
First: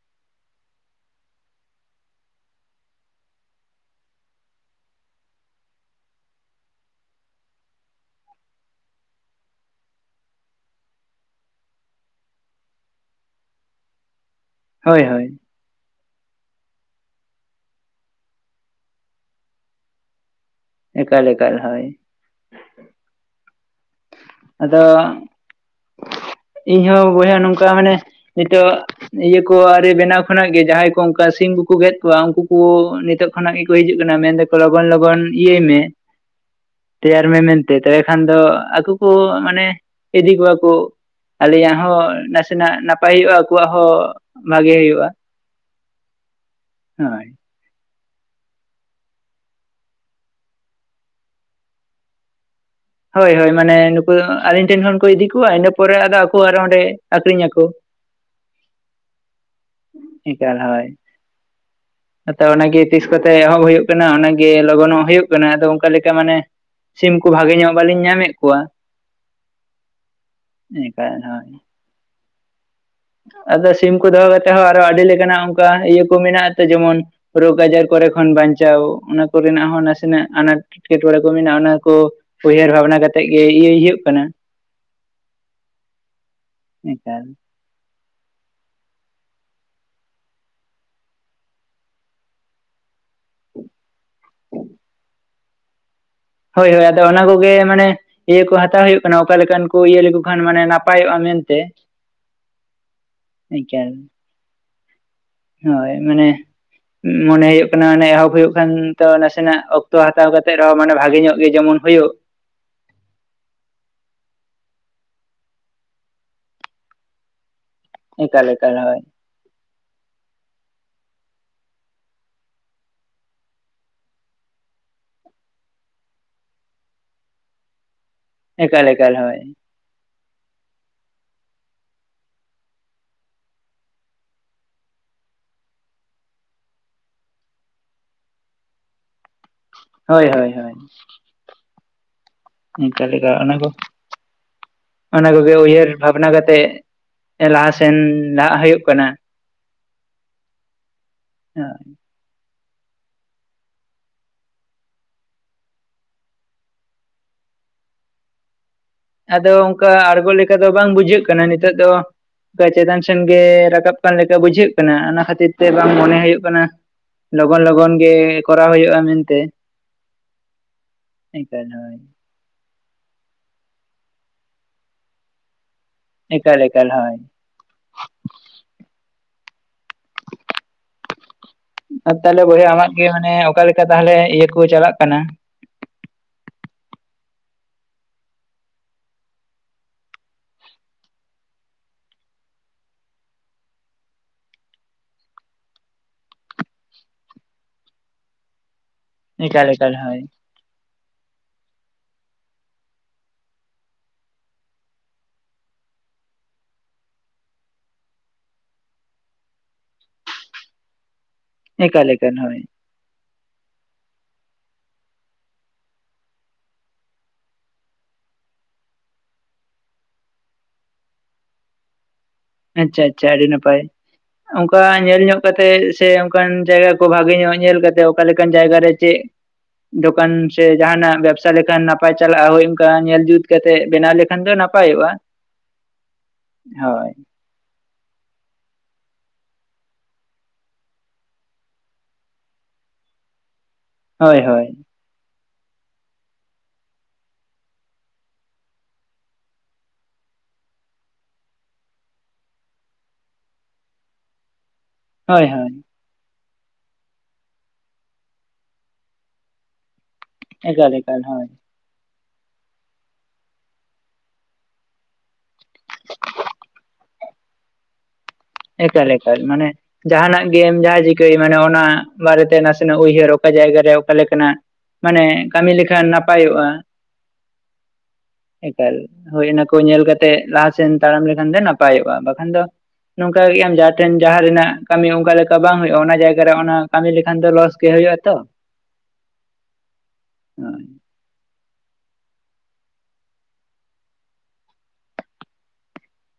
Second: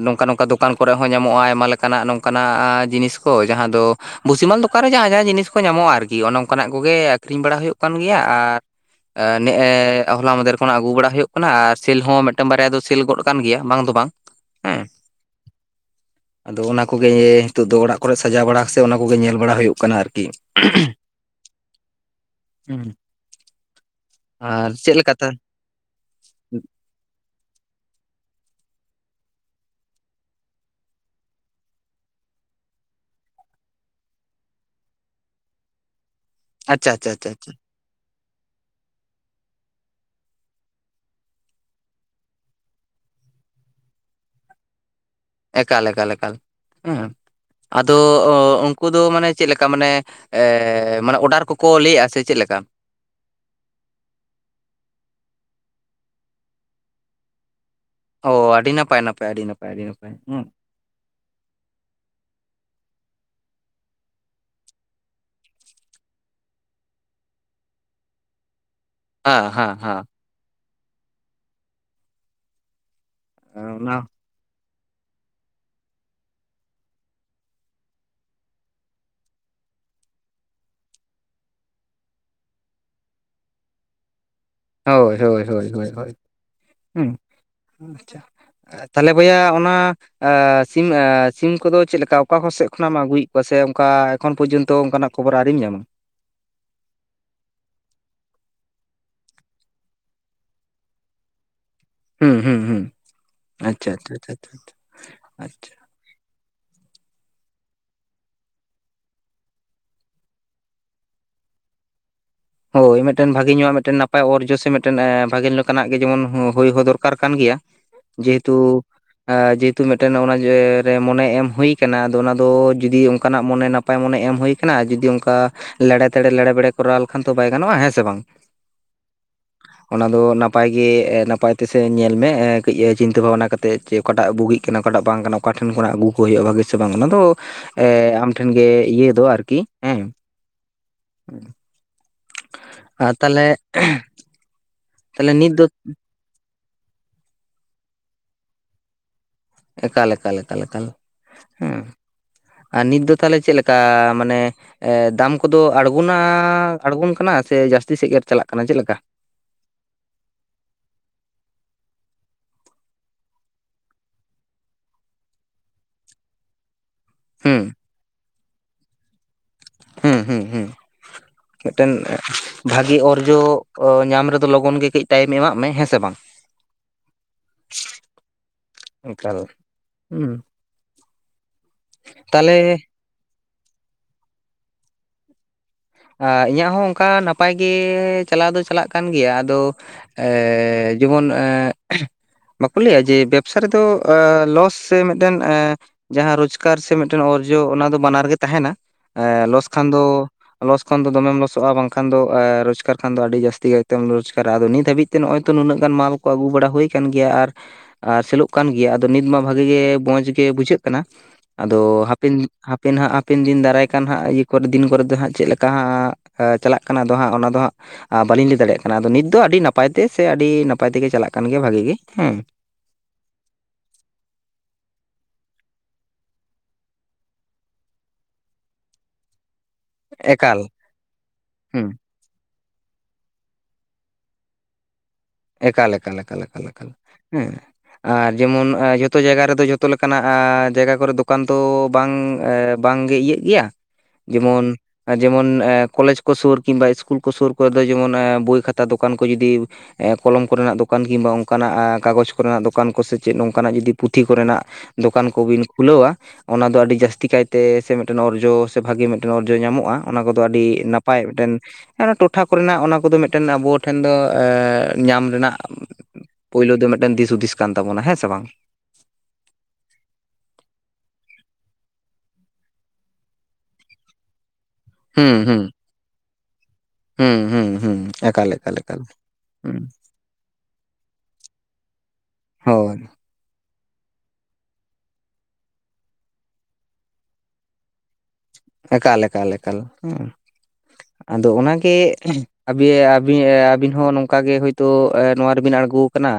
Speaker 1: ᱱᱚᱝᱠᱟ ᱱᱚᱝᱠᱟ ᱫᱚᱠᱟᱱ ᱠᱚᱨᱮ ᱦᱚᱸ ᱧᱟᱢᱚᱜᱼᱟ ᱟᱭᱢᱟ ᱞᱮᱠᱟᱱᱟᱜ ᱱᱚᱝᱠᱟᱱᱟᱜ ᱟᱡ ᱡᱤᱱᱤᱥ ᱠᱚ ᱡᱟᱦᱟᱸ ᱫᱚ ᱵᱷᱩᱥᱤᱢᱟᱞ ᱫᱚᱠᱟᱱ ᱨᱮ ᱡᱟᱦᱟᱸ ᱡᱟᱦᱟᱸ ᱡᱤᱱᱤᱥ ᱠᱚ ᱧᱟᱢᱚᱜᱼᱟ ᱟᱨᱠᱤ ᱚᱱᱮ ᱚᱱᱠᱟᱱᱟᱜ ᱠᱚᱜᱮ ᱟᱠᱷᱨᱤᱧ ᱵᱟᱲᱟ ᱦᱩᱭᱩᱜ ᱠᱟᱱ ᱜᱮᱭᱟ ᱟᱨ ᱟ ᱱᱮᱜᱼᱮ ᱦᱚᱞᱟ ᱢᱟᱫᱷᱮᱨ ᱠᱷᱱᱟᱜ ᱟᱹᱜᱩ ᱵᱟᱲᱟ ᱦᱩᱭᱩᱜ ᱠᱟᱱᱟ ᱟᱨ ᱥᱮᱞ ᱦᱚᱸ ᱢᱤᱫᱴᱟᱝ ᱵᱟᱨᱭᱟ ᱫᱚ ᱥᱮᱞ ᱜᱚᱫ ᱠᱟᱱ ᱜᱮᱭᱟ ᱵᱟᱝ ᱫᱚ ᱵᱟᱝ᱾ ᱦᱮᱸ
Speaker 2: ᱦᱳᱭ ᱦᱳᱭ᱾
Speaker 1: ᱟᱫᱚ ᱚᱱᱟ ᱠᱚᱜᱮ ᱱᱤᱛᱳᱜ ᱫᱚ ᱚᱲᱟᱜ ᱠᱚᱨᱮ ᱥᱟᱡᱟᱣ ᱵᱟᱲᱟ ᱥᱮ ᱚᱱᱟ ᱠᱚᱜᱮ ᱧᱮᱞ ᱵᱟᱲᱟ ᱦᱩᱭᱩᱜ ᱠᱟᱱᱟ ᱟᱨᱠᱤ᱾
Speaker 2: ᱮᱠᱟᱞ ᱮᱠᱟᱞ ᱦᱳᱭ᱾
Speaker 1: ᱦᱩᱸ᱾ ᱟᱨ
Speaker 2: ᱟᱫᱚ
Speaker 1: ᱪᱮᱫ ᱞᱮᱠᱟ ᱛᱟ
Speaker 2: ᱤᱧ ᱦᱚᱸ ᱵᱚᱭᱦᱟ ᱱᱚᱝᱠᱟ ᱢᱟᱱᱮ ᱱᱤᱛᱚᱜ ᱤᱭᱟᱹ ᱠᱚ ᱟᱹᱣᱨᱤ ᱵᱮᱱᱟᱣ ᱠᱷᱚᱱᱟᱜ ᱜᱮ ᱡᱟᱦᱟᱸᱭ ᱠᱚ ᱚᱱᱠᱟ ᱥᱤᱢ ᱠᱩᱠᱩ ᱜᱮᱫ ᱠᱚᱣᱟ ᱩᱱᱠᱩ ᱠᱩ ᱱᱤᱛᱚᱜ ᱜᱷᱚᱱᱚ ᱜᱮᱠᱚ ᱦᱤᱡᱩᱜ ᱠᱟᱱᱟ ᱢᱮᱱ ᱫᱟᱠᱚ ᱞᱚᱜᱚᱱ ᱞᱚᱜᱚᱱ ᱤᱭᱟᱹᱭ ᱢᱮ
Speaker 1: ᱟᱪᱪᱷᱟ ᱟᱪᱪᱷᱟ
Speaker 2: ᱛᱮᱭᱟᱨ
Speaker 1: ᱟᱪᱪᱷᱟ
Speaker 2: ᱢᱮ
Speaker 1: ᱟᱪᱪᱷᱟ
Speaker 2: ᱢᱮᱱᱛᱮ ᱛᱚᱵᱮ ᱠᱷᱟᱱ ᱫᱚ ᱟᱠᱚ ᱠᱩ ᱢᱟᱱᱮ ᱤᱫᱤ ᱠᱚᱣᱟ ᱠᱩ ᱟᱞᱮᱭᱟᱜ ᱦᱚᱸ ᱱᱟᱥᱮᱱᱟᱜ ᱱᱟᱯᱟᱭ ᱦᱩᱭᱩᱜᱼᱟ ᱟᱠᱚᱣᱟᱜ ᱦᱚᱸ ᱵᱷᱟᱜᱮ ᱦᱩᱭᱩᱜᱼᱟ᱾
Speaker 1: ᱮᱠᱟᱞ ᱮᱠᱟᱞ ᱮᱠᱟᱞ ᱮᱸ
Speaker 2: ᱦᱳᱭ
Speaker 1: ᱟᱫᱚ ᱩᱱᱠᱩ ᱫᱚ ᱢᱟᱱᱮ ᱪᱮᱫ ᱞᱮᱠᱟ ᱢᱟᱱᱮ ᱮᱻ ᱢᱟᱱᱮ ᱚᱰᱟᱨ ᱠᱚᱠᱚ ᱞᱟᱹᱭᱮᱫᱼᱟ ᱥᱮ ᱪᱮᱫ ᱞᱮᱠᱟ?
Speaker 2: ᱦᱳᱭ ᱦᱳᱭ ᱢᱟᱱᱮ ᱱᱩᱠᱩ ᱫᱚ ᱟᱹᱞᱤᱧ ᱴᱷᱮᱱ ᱠᱷᱚᱱ ᱠᱚ ᱤᱫᱤ ᱠᱚᱣᱟ ᱤᱱᱟᱹ ᱯᱚᱨᱮ ᱟᱫᱚ ᱟᱠᱚ ᱟᱨᱦᱚᱸ ᱚᱸᱰᱮ ᱟᱠᱷᱨᱤᱧ ᱟᱠᱚ᱾
Speaker 1: ᱚ ᱟᱹᱰᱤ ᱱᱟᱯᱟᱭ ᱱᱟᱯᱟᱭ ᱟᱹᱰᱤ ᱱᱟᱯᱟᱭ ᱟᱹᱰᱤ ᱱᱟᱯᱟᱭ ᱦᱩᱸ᱾
Speaker 2: [unintelligible] ᱦᱮᱸ ᱛᱚ ᱚᱱᱟᱜᱮ ᱛᱤᱥ ᱠᱚᱛᱮ ᱮᱦᱚᱵ ᱦᱩᱭᱩᱜ ᱠᱟᱱᱟ ᱚᱱᱟᱜᱮ ᱞᱚᱜᱚᱱᱚᱜ ᱦᱩᱭᱩᱜ ᱠᱟᱱᱟ ᱟᱫᱚ ᱚᱱᱠᱟ ᱞᱮᱠᱟ ᱢᱟᱱᱮ ᱥᱤᱢ ᱠᱚ ᱵᱷᱟᱜᱮ ᱧᱚᱜ ᱵᱟᱹᱞᱤᱧ ᱧᱟᱢᱮᱫ ᱠᱚᱣᱟ।
Speaker 1: ᱦᱟᱸ ᱦᱟᱸ ᱦᱟᱸ।
Speaker 2: ᱤ ᱠᱟᱜ ᱡᱟᱸᱦᱟᱭ। ᱟᱫᱚ ᱥᱤᱢ
Speaker 1: ᱚᱱᱟ
Speaker 2: ᱠᱚ ᱫᱚᱦᱚ ᱠᱟᱛᱮᱫ ᱦᱚᱸ ᱟᱨᱚ ᱟᱹᱰᱤ ᱞᱮᱠᱟᱱᱟᱜ ᱚᱱᱠᱟ ᱤᱭᱟᱹ ᱠᱚ ᱢᱮᱱᱟᱜ-ᱟ ᱛᱚ ᱡᱮᱢᱚᱱ ᱨᱳᱜᱽ ᱟᱡᱟᱨ ᱠᱚᱨᱮ ᱠᱷᱚᱱ ᱵᱟᱧᱪᱟᱣ ᱚᱱᱟ ᱠᱚᱨᱮᱱᱟᱜ ᱦᱚᱸ ᱱᱟᱥᱮᱱᱟᱜ ᱟᱱᱟᱴ। ᱠᱷᱮᱛ ᱵᱟᱲᱟ ᱠᱚ ᱢᱮᱱᱟᱜᱼᱟ ᱚᱱᱟ ᱠᱚ ᱩᱭᱦᱟᱹᱨ ᱵᱷᱟᱵᱽᱱᱟ ᱠᱟᱛᱮᱫ ᱜᱮ ᱤᱭᱟᱹᱭ ᱦᱩᱭᱩᱜ ᱠᱟᱱᱟ᱾
Speaker 1: ᱦᱳᱭ ᱦᱳᱭ ᱦᱳᱭ ᱦᱳᱭ ᱦᱳᱭ ᱩᱸ
Speaker 2: ᱱᱮᱛᱟᱨ
Speaker 1: ᱟᱪᱪᱷᱟ। ᱟ ᱛᱟᱦᱚᱞᱮ ᱵᱚᱭᱦᱟ ᱚᱱᱟ ᱮ ᱥᱤᱢ ᱮ ᱥᱤᱢ ᱠᱚᱫᱚ ᱪᱮᱫ ᱞᱮᱠᱟ ᱚᱠᱟ ᱥᱮᱫ ᱠᱷᱚᱱᱮᱢ ᱟᱹᱜᱩᱭᱮᱫ ᱠᱚ ᱥᱮ ᱚᱱᱠᱟ ᱮᱠᱷᱚᱱ ᱯᱚᱨᱚᱡᱚᱱᱛᱚ ᱚᱱᱠᱟᱱᱟᱜ ᱠᱷᱚᱵᱚᱨ ᱟᱣᱨᱤᱧ ᱧᱟᱢᱟ।
Speaker 2: ᱦᱳᱭ ᱦᱳᱭ ᱟᱫᱚ ᱚᱱᱟ ᱠᱚᱜᱮ ᱢᱟᱱᱮ ᱤᱭᱟᱹ ᱠᱚ ᱦᱟᱛᱟᱣ ᱦᱩᱭᱩᱜ ᱠᱟᱱᱟ ᱚᱠᱟ ᱞᱮᱠᱟᱱ ᱠᱚ ᱤᱭᱟᱹ ᱞᱮᱠᱚ ᱠᱷᱟᱱ ᱢᱟᱱᱮ ᱱᱟᱯᱟᱭᱚᱜᱼᱟ ᱢᱮᱱᱛᱮ।
Speaker 1: ᱦᱩᱸ ᱦᱩᱸ ᱦᱩᱸ
Speaker 2: ᱮᱠᱟᱞ
Speaker 1: ᱟᱪᱪᱷᱟ ᱟᱪᱪᱷᱟ ᱟᱪᱪᱷᱟ ᱟᱪᱪᱷᱟ ᱟᱪᱪᱷᱟ।
Speaker 2: ᱦᱳᱭ ᱢᱟᱱᱮ ᱢᱚᱱᱮ ᱦᱩᱭᱩᱜ ᱠᱟᱱᱟ ᱢᱟᱱᱮ ᱮᱦᱚᱵ ᱦᱩᱭᱩᱜ ᱠᱷᱟᱱ ᱛᱚ ᱱᱟᱥᱮᱱᱟᱜ ᱚᱠᱛᱚ ᱦᱟᱛᱟᱣ ᱠᱟᱛᱮᱜ ᱨᱮᱦᱚᱸ ᱢᱟᱱᱮ ᱵᱷᱟᱜᱮ ᱧᱚᱜ ᱜᱮ ᱡᱮᱢᱚᱱ ᱦᱩᱭᱩᱜ
Speaker 1: ᱦᱳᱭ ᱢᱤᱫᱴᱮᱱ ᱵᱷᱟᱜᱮ ᱧᱚᱜᱟᱜ ᱢᱤᱫᱴᱮᱱ ᱱᱟᱯᱟᱭ ᱚᱨᱡᱚ ᱥᱮ ᱢᱤᱫᱴᱮᱱ ᱵᱷᱟᱜᱮ ᱞᱮᱠᱟᱱᱟᱜ ᱜᱮ ᱡᱮᱢᱚᱱ ᱦᱳᱭ ᱦᱚᱸ ᱫᱚᱨᱠᱟᱨ ᱠᱟᱱ ᱜᱮᱭᱟ।
Speaker 2: [inaudible]
Speaker 1: ᱡᱮᱦᱮᱛᱩ
Speaker 2: ᱮᱠᱟᱞ ᱦᱳᱭ
Speaker 1: ᱟ ᱡᱮᱦᱮᱛᱩ ᱢᱤᱫᱴᱮᱱ ᱚᱱᱟ ᱡᱮ ᱨᱮ ᱢᱚᱱᱮ ᱮᱢ ᱦᱩᱭ ᱠᱟᱱᱟ ᱟᱫᱚ ᱚᱱᱟ ᱫᱚ ᱡᱩᱫᱤ ᱢᱚᱱᱮ ᱱᱟᱯ ᱱᱟᱯᱟᱭ ᱢᱚᱱᱮ ᱮᱢ ᱦᱩᱭ ᱠᱟᱱᱟ ᱟᱨ ᱡᱩᱫᱤ ᱚᱱᱠᱟ ᱞᱮᱲᱮ ᱛᱮᱲᱮ ᱞᱮᱲᱮ ᱵᱮᱲᱮ ᱠᱚᱨᱟᱣ ᱞᱮᱠᱷᱟᱱ ᱛᱚ ᱵᱟᱭ ᱜᱟᱱᱚᱜᱼᱟ ᱦᱮᱸ ᱥᱮ ᱵᱟᱝ?
Speaker 2: ᱮᱠᱟᱞ ᱮᱠᱟᱞ ᱦᱳᱭ।
Speaker 1: ᱚᱱᱟ ᱫᱚ ᱱᱟᱯᱟᱭ ᱜᱮ ᱱᱟᱯᱟᱭ ᱛᱮᱥᱮ ᱧᱮᱞ ᱢᱮ ᱠᱟᱹᱡ ᱤᱭᱟᱹ ᱪᱤᱱᱛᱟᱹ ᱵᱷᱟᱵᱱᱟ ᱠᱟᱛᱼᱼ ᱮᱫ ᱪᱮᱫ ᱚᱠᱟᱴᱟᱜ ᱵᱩᱜᱤᱜ ᱠᱟᱱᱟ ᱚᱠᱟᱴᱟᱜ ᱵᱩᱜᱤᱜ ᱠᱟᱱᱟ ᱚᱠᱟᱴᱟᱜ ᱵᱟᱝ ᱠᱟᱱᱟ ᱚᱠᱟ ᱴᱷᱮᱱ ᱠᱷᱚᱱᱟᱜ ᱟᱹᱜᱩ ᱠᱚ ᱦᱩᱭᱩᱜᱼᱟ ᱵᱷᱟᱜᱤ ᱥᱮ ᱵᱟᱝ ᱚᱱᱟ ᱫᱚ ᱮ ᱟᱢ ᱴᱷᱮᱱ ᱜᱮ ᱤᱭᱟᱹ ᱫᱚ ᱟᱨᱠᱤ ᱦᱮᱸ
Speaker 2: ᱦᱚᱭ ᱦᱚᱭ ᱦᱚᱭ।
Speaker 1: ᱟᱨ
Speaker 2: ᱮᱠᱟᱞ
Speaker 1: ᱛᱟᱦᱞᱮ
Speaker 2: ᱚᱱᱟ ᱠᱚ ᱚᱱᱟ ᱠᱚᱜᱮ ᱩᱭᱦᱟᱹᱨ ᱵᱷᱟᱵᱱᱟ ᱠᱟᱛᱮᱫ ᱞᱟᱦᱟᱥᱮᱱ ᱞᱟᱦᱟᱜ ᱦᱩᱭᱩᱜ ᱠᱟᱱᱟ।
Speaker 1: ᱮᱠᱟᱞ ᱮᱠᱟᱞ ᱮᱠᱟᱞ ᱮᱠᱟᱞ ᱦᱮᱸ, ᱟᱨ ᱱᱤᱛ ᱫᱚ ᱛᱟᱦᱚᱞᱮ ᱪᱮᱫ ᱞᱮᱠᱟ ᱢᱟᱱᱮ ᱮ ᱫᱟᱢ ᱠᱚᱫᱚ ᱟᱬᱜᱚᱱᱟ ᱟᱬᱜᱚᱱ ᱠᱟᱱᱟ ᱥᱮ ᱡᱟᱹᱥᱛᱤ ᱥᱮᱫ ᱜᱮ ᱪᱟᱞᱟᱜ ᱠᱟᱱᱟ ᱪᱮᱫ ᱞᱮᱠᱟ?
Speaker 2: ᱟᱫᱚ ᱚᱱᱠᱟ ᱟᱬᱜᱚ ᱞᱮᱠᱟ ᱫᱚ ᱵᱟᱝ ᱵᱩᱡᱷᱟᱹᱜ ᱠᱟᱱᱟ ᱱᱤᱛᱚᱜ ᱫᱚ ᱠᱟᱹᱡ ᱪᱮᱛᱟᱱ ᱥᱮᱱ ᱜᱮ ᱨᱟᱠᱟᱵ ᱠᱟᱱ ᱞᱮᱠᱟ ᱵᱩᱡᱷᱟᱹᱜ ᱠᱟᱱᱟ ᱚᱱᱟ ᱠᱷᱟᱹᱛᱤᱨ ᱛᱮ ᱵᱟᱝ ᱢᱚᱱᱮ ᱦᱩᱭᱩᱜ ᱠᱟᱱᱟᱼᱼ
Speaker 1: ᱦᱩᱸ
Speaker 2: ᱞᱚᱜᱚᱱ ᱞᱚᱜᱚᱱ ᱜᱮ ᱠᱚᱨᱟᱣ ᱦᱩᱭᱩᱜᱼᱟ ᱢᱮᱱᱛᱮ।
Speaker 1: ᱦᱩᱸ ᱦᱩᱸ ᱦᱩᱸ
Speaker 2: ᱮᱠᱟᱞ
Speaker 1: ᱢᱤᱫᱴᱮᱱ
Speaker 2: ᱦᱳᱭ
Speaker 1: ᱵᱷᱟᱜᱤ ᱚᱨᱡᱚ ᱧᱟᱢ ᱨᱮᱫᱚ ᱞᱚᱜᱚᱱ ᱜᱮ ᱠᱟᱹᱡ ᱴᱟᱭᱤᱢ ᱮᱢᱟᱜ ᱢᱮ ᱦᱮᱸ ᱥᱮ ᱵᱟᱝ।
Speaker 2: ᱮᱠᱟᱞ ᱮᱠᱟᱞ ᱦᱳᱭ।
Speaker 1: ᱮᱠᱟᱞ ᱦᱩᱸ।
Speaker 2: ᱟᱨ ᱛᱟᱦᱚᱞᱮ ᱵᱚᱭᱦᱟ ᱟᱢᱟᱜ ᱜᱮ ᱢᱟᱱᱮ ᱚᱠᱟ ᱞᱮᱠᱟ ᱛᱟᱦᱚᱞᱮ ᱤᱭᱟᱹ ᱠᱚ ᱪᱟᱞᱟᱜ ᱠᱟᱱᱟ?
Speaker 1: ᱟ ᱤᱧᱟᱹᱜ ᱦᱚᱸ ᱚᱱᱠᱟ ᱱᱟᱯᱟᱭ ᱜᱮ ᱪᱟᱞᱟᱣ ᱫᱚ ᱪᱟᱞᱟᱜ ᱠᱟᱱ ᱜᱮᱭᱟ ᱟᱫᱚ ᱮᱻ ᱡᱮᱢᱚᱱ ᱮᱜ ᱵᱟᱠᱚ ᱞᱟᱹᱭᱟ ᱡᱮ ᱵᱮᱵᱽᱥᱟ ᱨᱮᱫᱚ ᱮ ᱞᱚᱥ ᱥᱮ ᱢᱤᱫᱴᱮᱱ ᱮ ᱡᱟᱦᱟᱸ ᱨᱳᱡᱽᱠᱟᱨ ᱥᱮ ᱢᱤᱫᱴᱮᱱ ᱚᱨᱡᱚ ᱚᱱᱟ ᱫᱚ ᱵᱟᱱᱟᱨ ᱜᱮ ᱛᱟᱦᱮᱱᱟ ᱞᱚᱥ
Speaker 2: ᱮᱠᱟᱞ
Speaker 1: ᱠᱷᱟᱱ
Speaker 2: ᱮᱠᱟᱞ
Speaker 1: ᱫᱚ
Speaker 2: ᱦᱳᱭ
Speaker 1: ᱞᱚᱥ ᱠᱷᱚᱱ ᱫᱚ ᱫᱚᱢᱮᱢ ᱞᱚᱥᱚᱜᱼᱟ ᱵᱟᱝᱠᱷᱟᱱ ᱫᱚ ᱮ ᱨᱚᱡᱽᱜᱟᱨ ᱠᱷᱟᱱ ᱫᱚ ᱟᱹᱰᱤ ᱡᱟᱹᱥᱛᱤ ᱠᱟᱭᱛᱮᱢ ᱨᱚᱡᱽᱜᱟᱨᱟ ᱟᱫᱚ ᱱᱤᱛ ᱦᱟᱵᱤᱡ ᱛᱮ ᱱᱚᱜᱼᱚᱭ ᱛᱚ ᱱᱩᱱᱟᱹᱜ ᱜᱟᱱ ᱢᱟᱞ ᱠᱚ ᱟᱹᱜᱩ ᱵᱟᱲᱟ ᱦᱩᱭ ᱠᱟᱱ ᱜᱮᱭᱟ ᱟᱨ ᱟᱨ ᱥᱮᱞᱚᱜ ᱠᱟᱱ ᱜᱮᱭᱟ ᱟᱫᱚ ᱱᱤᱛ ᱢᱟ ᱵᱷᱟᱜᱮ ᱜᱮ ᱢᱚᱸᱡᱽ ᱜᱮ ᱵᱩᱡᱷᱟᱹᱜ ᱠᱟᱱᱟ। ᱟᱫᱚ
Speaker 2: ᱮᱠᱟᱞ
Speaker 1: ᱦᱟᱯᱮᱱ
Speaker 2: ᱮᱠᱟᱞ ᱦᱳᱭ
Speaker 1: ᱦᱟᱯᱮᱱ ᱦᱟᱜ ᱦᱟᱯᱮᱱ ᱫᱤᱱ ᱫᱟᱨᱟᱭ ᱠᱟᱱ ᱦᱟᱜ ᱤᱭᱟᱹ ᱠᱚᱨᱮ ᱫᱤᱱ ᱠᱚᱨᱮ ᱫᱚ ᱦᱟᱜ ᱪᱮᱫ ᱞᱮᱠᱟ? ᱠᱟ ᱦᱟᱜ ᱮ ᱪᱟᱞᱟᱜ ᱠᱟᱱᱟ ᱫᱚ ᱦᱟᱸᱜ ᱚᱱᱟ ᱫᱚ ᱦᱟᱸᱜ ᱵᱟᱹᱞᱤᱧ ᱞᱟᱹᱭ ᱫᱟᱲᱮᱭᱟᱜ ᱠᱟᱱᱟ ᱟᱫᱚ ᱱᱤᱛ ᱫᱚ ᱟᱹᱰᱤ ᱱᱟᱯᱟᱭ ᱛᱮ ᱥᱮ ᱟᱹᱰᱤ ᱱᱟᱯᱟᱭ ᱛᱮᱜᱮ ᱪᱟᱞᱟᱜ ᱠᱟᱱ ᱜᱮᱭᱟ ᱵᱷᱟᱹᱜᱤ ᱜᱮ ᱦᱮᱸ।
Speaker 2: ᱟᱪᱪᱷᱟ ᱟᱪᱪᱷᱟ ᱟᱹᱰᱤ ᱱᱟᱯᱟᱭ। ᱚᱱᱠᱟ ᱧᱮᱞ ᱧᱚᱜ ᱠᱟᱛᱮᱜ ᱥᱮ ᱚᱱᱠᱟᱱ ᱡᱟᱭᱜᱟ ᱠᱚ ᱵᱷᱟᱜᱮ ᱧᱚᱜ ᱧᱮᱞ ᱠᱟᱛᱮᱫ ᱚᱠᱟᱞᱮᱠᱟᱱ ᱡᱟᱭᱜᱟ ᱨᱮ ᱪᱮᱫ ᱫᱚᱠᱟᱱ
Speaker 1: ᱮᱠᱟᱞ
Speaker 2: ᱥᱮ ᱡᱟᱦᱟᱱᱟᱜ ᱵᱮᱵᱥᱟ ᱞᱮᱠᱷᱟᱱ
Speaker 1: ᱦᱮᱸ
Speaker 2: ᱱᱟᱯᱟᱭ ᱪᱟᱞᱟᱜᱼᱟ ᱦᱳᱭ ᱚᱱᱠᱟ ᱧᱮᱞ ᱡᱩᱛ ᱠᱟᱛᱮᱜ ᱵᱮᱱᱟᱣ ᱞᱮᱠᱷᱟᱱ ᱫᱚ ᱱᱟᱯᱟᱭᱚᱜᱼᱟ᱾
Speaker 1: ᱮᱠᱟᱞ ᱮᱠᱟᱞ ᱮᱠᱟᱞ ᱮᱠᱟᱞ ᱮᱠᱟᱞ
Speaker 2: ᱦᱳᱭ
Speaker 1: ᱦᱮᱸ᱾ ᱟᱨ ᱡᱮᱢᱚᱱ ᱡᱚᱛᱚ ᱡᱟᱭᱜᱟ ᱨᱮᱫᱚ ᱡᱷᱚᱛᱚ ᱞᱮᱠᱟᱱᱟᱜ ᱡᱟᱭᱜᱟ ᱠᱚᱨᱮ ᱫᱚᱠᱟᱱ ᱫᱚ ᱵᱟᱝ ᱵᱟᱝᱜᱮ ᱤᱭᱟᱹᱜ ᱜᱮᱭᱟ
Speaker 2: ᱦᱳᱭ
Speaker 1: ᱡᱮᱢᱚᱱ
Speaker 2: ᱦᱳᱭ
Speaker 1: ᱡᱮᱢᱚᱱ ᱮᱸ ᱠᱚᱞᱮᱡᱽ ᱠᱚ ᱥᱩᱨ ᱠᱤᱢᱵᱟ ᱤᱥᱠᱩᱞ ᱠᱚ ᱥᱩᱨ ᱠᱚᱨᱮ ᱫᱚ ᱡᱮᱢᱚᱱ ᱮᱸ ᱵᱳᱭ ᱠᱷᱟᱛᱟ ᱫᱚᱠᱟᱱ ᱠᱚ ᱡᱩᱫᱤ ᱮ ᱠᱚᱞᱚᱢ ᱠᱚᱨᱮᱱᱟᱜ ᱫᱚᱠᱟᱱ ᱠᱤᱢᱵᱟ ᱚᱱᱠᱟᱱᱟᱜ ᱟ ᱠᱟᱜᱚᱡᱽ ᱠᱚᱨᱮᱱᱟᱜ ᱫᱚᱠᱟᱱ ᱠᱚᱥᱮ ᱪᱮᱫ ᱱᱚᱝᱠᱟᱱᱟᱜ ᱡᱩᱫᱤ ᱯᱩᱛᱷᱤ ᱠᱚᱨᱮᱱᱟᱜ ᱫᱚᱠᱟᱱ
Speaker 2: ᱦᱳᱭ
Speaker 1: ᱠᱚᱵᱤᱱ
Speaker 2: ᱦᱳᱭ
Speaker 1: ᱠᱷᱩᱞᱟᱹᱣᱟ ᱚᱱᱟ ᱫᱚ ᱟᱹᱰᱤ ᱡᱟᱹᱥᱛᱤ ᱠᱟᱭᱛᱮ ᱥᱮ ᱢᱤᱫᱴᱮᱱ ᱚᱨᱡᱚ ᱥᱮ ᱵᱷᱟᱜᱮ ᱢᱤᱫᱴᱮᱱ ᱚᱨᱡᱚ ᱧᱟᱢᱚᱜᱼᱟ᱾ ᱚᱱᱟ ᱠᱚᱫᱚ ᱛᱚ ᱟᱹᱰᱤ
Speaker 2: ᱮᱠᱟᱞ
Speaker 1: ᱱᱟᱯᱟᱭ
Speaker 2: ᱮᱠᱟᱞ ᱦᱳᱭ
Speaker 1: ᱢᱤᱫᱴᱮᱱ ᱴᱚᱴᱷᱟ ᱠᱚᱨᱮᱱᱟᱜ ᱚᱱᱟ ᱠᱚᱫᱚ ᱢᱤᱫᱴᱮᱱ ᱟᱵᱚ ᱴᱷᱮᱱ ᱫᱚ ᱮᱫ ᱧᱟᱢ ᱨᱮᱱᱟᱜ ᱯᱩᱭᱞᱳ ᱫᱚ ᱢᱤᱫᱴᱟᱝ ᱫᱤᱥ ᱦᱩᱫᱤᱥ ᱠᱟᱱ ᱛᱟᱵᱚᱱᱟ ᱦᱮᱸ ᱥᱮ ᱵᱟᱝ?
Speaker 2: ᱮᱠᱟᱞ ᱮᱠᱟᱞ᱾ ᱢᱟᱱᱮ ᱡᱟᱦᱟᱱᱟᱜ ᱜᱮᱢ ᱡᱟᱦᱟᱸ ᱪᱤᱠᱟᱹᱭ ᱢᱟᱱᱮ ᱚᱱᱟ ᱵᱟᱨᱮᱛᱮ ᱱᱟᱥᱮᱱᱟᱜ ᱩᱭᱦᱟᱹᱨ ᱚᱠᱟ ᱡᱟᱭᱜᱟᱨᱮ ᱚᱠᱟ ᱞᱮᱠᱟᱱᱟᱜ ᱢᱟᱱᱮ ᱠᱟᱹᱢᱤ ᱞᱮᱠᱷᱟᱱ ᱱᱟᱯᱟᱭᱚᱜᱼᱟᱼᱼ
Speaker 1: ᱦᱩᱸᱦᱩᱸ ᱾ ᱦᱩᱸ ᱮᱠᱟ
Speaker 2: ᱮᱠᱟᱞ, ᱦᱳᱭ ᱤᱱᱟᱹ ᱠᱚ ᱧᱮᱞ ᱠᱟᱛᱮᱜ ᱞᱟᱦᱟᱥᱮᱱ ᱛᱟᱲᱟᱢ ᱞᱮᱠᱷᱟᱱ ᱜᱮ ᱱᱟᱯᱟᱭᱚᱜᱼᱟ ᱵᱟᱠᱷᱟᱱ ᱫᱚ
Speaker 1: ᱦᱳᱭ
Speaker 2: ᱱᱚᱝᱠᱟ ᱜᱮ ᱟᱢ ᱡᱟᱦᱟᱸ ᱴᱷᱮᱱ ᱡᱟᱦᱟᱸ ᱨᱮᱱᱟᱜ ᱠᱟᱹᱢᱤ ᱚᱱᱠᱟ ᱞᱮᱠᱟ ᱵᱟᱝ ᱦᱩᱭᱩᱜ-ᱟ ᱚᱱᱟ ᱡᱟᱭᱜᱟ ᱨᱮ ᱚᱱᱟ ᱠᱟᱹᱢᱤ ᱞᱮᱠᱷᱟᱱ ᱫᱚ ᱞᱚᱥ ᱜᱮ ᱦᱩᱭᱩᱜ-ᱟ ᱛᱚ ᱾
Speaker 1: ᱮᱠᱟᱞᱮᱠᱟᱞᱮᱠᱟᱞ ᱦᱮ ᱟᱫᱚ ᱚᱱᱟᱜᱮ ᱟᱵᱤ ᱟᱵᱤ ᱟᱹᱵᱤᱱ ᱦᱚᱸ ᱱᱚᱝᱠᱟᱜᱮ ᱦᱳᱭᱛᱳ ᱱᱚᱣᱟ ᱨᱮᱵᱤᱱ ᱟᱬᱜᱚᱠᱟᱱᱟ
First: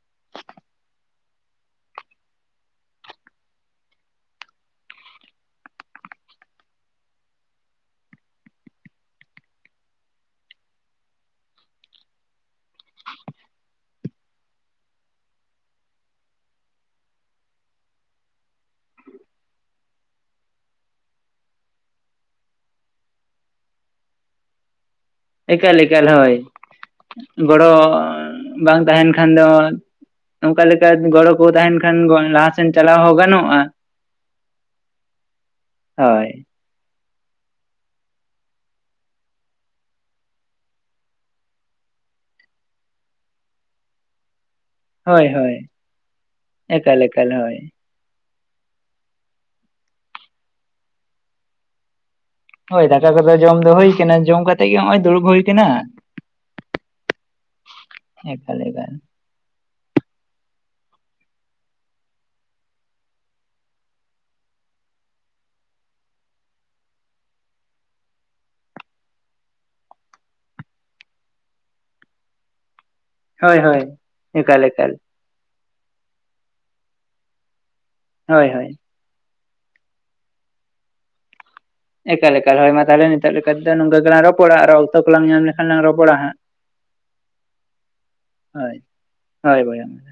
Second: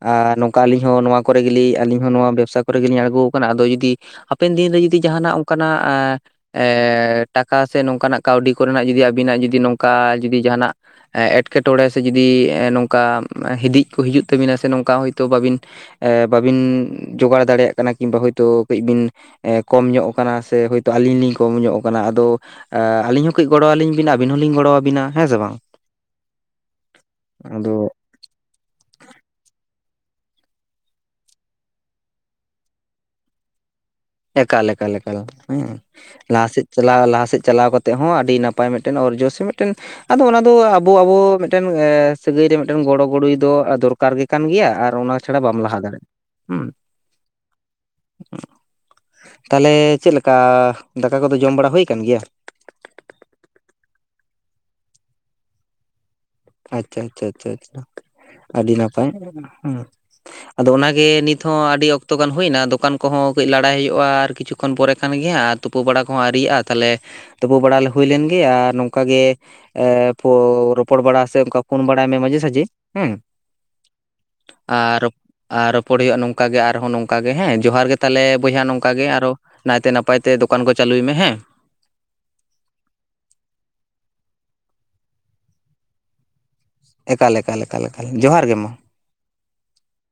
Speaker 1: ᱟᱨ ᱱᱚᱝᱠᱟ ᱟᱹᱞᱤᱧ ᱦᱚᱸ ᱱᱚᱣᱟ ᱠᱚᱨᱮ ᱜᱮᱞᱤᱧ ᱟᱹᱞᱤᱧ ᱦᱚᱸ ᱱᱚᱣᱟ ᱵᱮᱵᱽᱥᱟ ᱠᱚᱨᱮ ᱜᱮᱞᱤᱧ ᱟᱬᱜᱚ ᱟᱠᱟᱱᱟ ᱟᱫᱚ ᱡᱩᱫᱤ ᱦᱟᱯᱮᱱ ᱫᱤᱱᱨᱮ ᱡᱩᱫᱤ ᱡᱟᱦᱟᱱᱟᱜ ᱚᱱᱠᱟᱱᱟᱜ ᱮ ᱴᱟᱠᱟ ᱥᱮ ᱱᱚᱝᱠᱟᱱᱟᱜ ᱠᱟᱹᱣᱰᱤ ᱠᱚᱨᱮᱱᱟᱜ ᱡᱩᱫᱤ ᱟᱹᱵᱤᱱᱟᱜ ᱡᱩᱫᱤ ᱱᱚᱝᱠᱟ ᱡᱩᱫᱤ ᱡᱟᱦᱟᱱᱟᱜ ᱮᱸᱴᱠᱮᱴᱚᱬᱮ ᱥᱮ ᱡᱩᱫᱤ ᱱᱚᱝᱠᱟ ᱦᱤᱫᱤᱡ ᱠᱚ ᱦᱤᱡᱩᱜ ᱛᱟᱹᱵᱤᱱᱟ ᱥᱮ ᱱᱚᱝᱠᱟ ᱦᱳᱭᱛᱳ ᱵᱟᱹᱵᱤᱱ ᱮᱻ ᱵᱟᱵᱤᱱ ᱡᱳᱜᱟᱲ ᱫᱟᱲᱮᱭᱟᱜ ᱠᱟᱱᱟ ᱠᱤᱝᱵᱟ ᱦᱳᱭᱛᱳ ᱠᱟᱹᱡ ᱵᱤᱱ ᱠᱚᱢ ᱧᱚᱜ ᱟᱠᱟᱱᱟ ᱥᱮ ᱦᱳᱭᱛᱳ ᱟᱞᱤᱧ ᱞᱤᱧ ᱠᱚᱢ ᱧᱚᱜ ᱟᱠᱟᱱᱟ ᱟᱫᱚ ᱟᱹᱞᱤᱧ ᱠᱟᱹᱡ ᱜᱚᱲᱚ ᱟᱹᱞᱤᱧ ᱵᱤᱱ ᱟᱵᱮᱱ ᱦᱚᱞᱤᱧ ᱜᱚᱲᱚᱣᱟᱵᱤᱱᱟ᱾
Speaker 2: ᱮᱠᱟᱞ ᱮᱠᱟᱞ ᱦᱳᱭ,
Speaker 1: ᱟᱫᱚ
Speaker 2: ᱜᱚᱲᱚ ᱵᱟᱝ ᱛᱟᱦᱮᱱ ᱠᱷᱟᱱ ᱫᱚ ᱚᱱᱠᱟ ᱞᱮᱠᱟ ᱜᱚᱲᱚ ᱠᱚ ᱛᱟᱦᱮᱱ ᱠᱷᱟᱱ ᱞᱟᱦᱟᱥᱮᱱ ᱪᱟᱞᱟᱣ ᱦᱚᱸ ᱜᱟᱱᱚᱜᱼᱟ᱾
Speaker 1: ᱮᱠᱟᱞᱮᱠᱟᱞᱮᱠᱟᱞ ᱦᱮᱸ
Speaker 2: ᱦᱳᱭ
Speaker 1: ᱞᱟᱦᱟᱥᱮᱫ ᱪᱟᱞᱟᱣ ᱞᱟᱦᱟ ᱥᱮᱫ ᱪᱟᱞᱟᱣ ᱠᱟᱛᱮᱫ ᱦᱚᱸ ᱟᱹᱰᱤ ᱱᱟᱯᱟᱭ ᱢᱤᱫᱴᱮᱱ ᱚᱨᱡᱚ ᱥᱮ ᱢᱤᱫᱴᱮᱱ ᱟᱫᱚ ᱚᱱᱟ ᱫᱚ ᱟᱵᱚ ᱟᱵᱚ ᱢᱤᱫᱴᱮᱱ ᱥᱟᱹᱜᱟᱹᱭ ᱨᱮ ᱢᱤᱫᱴᱮᱱ ᱜᱚᱲᱚ ᱜᱚᱲᱚᱭ ᱫᱚ ᱫᱚᱨᱠᱟᱨ ᱜᱮ ᱠᱟᱱ ᱜᱮᱭᱟ ᱟᱨ ᱚᱱᱟ
Speaker 2: ᱦᱳᱭ
Speaker 1: ᱪᱷᱟᱲᱟ
Speaker 2: ᱦᱳᱭ
Speaker 1: ᱵᱟᱢ ᱞᱟᱦᱟ ᱫᱟᱲᱮ, ᱦᱩᱸ ᱾
Speaker 2: ᱮᱠᱟᱞ ᱮᱠᱟᱞ ᱦᱳᱭ
Speaker 1: ᱛᱟᱞᱮ ᱪᱮᱫ ᱞᱮᱠᱟ ᱫᱟᱠᱟ ᱠᱚᱫᱚ ᱡᱚᱢ ᱵᱟᱲᱟ ᱦᱩᱭ ᱟᱠᱟᱱ ᱜᱮᱭᱟ?
Speaker 2: ᱦᱳᱭ ᱫᱟᱠᱟ ᱠᱚᱫᱚ ᱡᱚᱢ ᱫᱚ ᱦᱩᱭ ᱠᱟᱱᱟ ᱡᱚᱢ ᱠᱟᱛᱮ ᱜᱮ ᱱᱚᱜᱼᱚᱭ ᱫᱩᱲᱩᱵ ᱦᱩᱭ ᱠᱟᱱᱟ᱾
Speaker 1: ᱟᱪᱪᱷᱟ ᱟᱪᱪᱷᱟ ᱟᱪᱪᱷᱟ
Speaker 2: ᱮᱠᱟᱞ
Speaker 1: ᱟᱹᱰᱤ
Speaker 2: ᱮᱠᱟᱞ
Speaker 1: ᱱᱟᱯᱟᱭ᱾ ᱦᱮᱸ᱾
Speaker 2: [inaudible]
Speaker 1: ᱟᱫᱚ ᱚᱱᱟᱜᱮ ᱱᱤᱛ ᱦᱚᱸᱚᱸ ᱟᱹᱰᱤ ᱚᱠᱛᱚ ᱜᱟᱱ ᱦᱩᱭᱱᱟ ᱫᱚᱠᱟᱱ ᱠᱚᱦᱚᱸ ᱠᱟᱹᱡ ᱞᱟᱲᱟᱭ ᱦᱩᱭᱩᱜᱼᱟ ᱟᱨ ᱠᱤᱪᱷᱩ ᱠᱷᱚᱱ ᱯᱚᱨᱮ ᱠᱟᱱ ᱜᱮᱭᱟ ᱟᱨ ᱛᱩᱯᱩ ᱵᱟᱲᱟ ᱠᱚᱸ ᱟᱹᱨᱤᱭᱟᱜᱼᱟ ᱛᱟᱞᱮ ᱛᱩᱯᱩ ᱵᱟᱲᱟ ᱦᱩᱭ ᱞᱮᱱ ᱜᱮ ᱟᱨ ᱱᱚᱝᱠᱟ ᱜᱮ ᱨᱚᱯᱚᱲ ᱵᱟᱲᱟ ᱥᱮ ᱚᱱᱠᱟ ᱯᱷᱳᱱ ᱵᱟᱲᱟᱭ ᱢᱮ ᱢᱟᱡᱷᱮ ᱥᱟᱡᱷᱮ ᱦᱮᱸ
Speaker 2: ᱦᱳᱭ ᱦᱳᱭ ᱮᱠᱟᱞ ᱮᱠᱟᱞ
Speaker 1: ᱟᱨ ᱟᱨ ᱨᱚᱯᱚᱲ ᱦᱩᱭᱩᱜᱼᱟ ᱱᱚᱝᱠᱟ ᱜᱮ ᱟᱨᱦᱚ ᱱᱚᱝᱠᱟ ᱜᱮ ᱦᱮᱸ ᱡᱚᱦᱟᱨ ᱜᱮ ᱛᱟᱞᱮ
Speaker 2: ᱦᱳᱭ
Speaker 1: ᱵᱚᱭᱦᱟ
Speaker 2: ᱦᱳᱭ
Speaker 1: ᱱᱚᱝ ᱚᱱᱠᱟ ᱜᱮ ᱟᱨᱚ ᱱᱟᱭᱛᱮ ᱱᱟᱯᱟᱭ ᱛᱮ ᱫᱚᱠᱟᱱ ᱠᱚ ᱪᱟᱹᱞᱩᱭ ᱢᱮ ᱦᱮᱸ᱾
Speaker 2: ᱮᱠᱟᱞᱮᱠᱟᱞ ᱦᱳᱭ ᱢᱟ ᱛᱟᱦᱚᱞᱮ ᱱᱤᱛᱚᱜ ᱞᱮᱠᱟ ᱛᱚ ᱱᱚᱝᱠᱟ ᱜᱮᱞᱟᱝ ᱨᱚᱯᱚᱲᱟ ᱟᱨ ᱚᱠᱛᱚ ᱠᱚᱞᱟᱝ ᱧᱟᱢ ᱞᱮᱠᱷᱟᱱ ᱞᱟᱝ ᱨᱚᱯᱚᱲᱟ ᱦᱟᱸᱜ᱾
Speaker 1: ᱮᱠᱟᱞᱮᱠᱟᱞᱮᱠᱟᱞ ᱡᱚᱦᱟᱨᱜ ᱜᱮ ᱢᱟ᱾
Speaker 2: ᱦᱳᱭ ᱦᱳᱭ ᱵᱚᱭᱦᱟ ᱾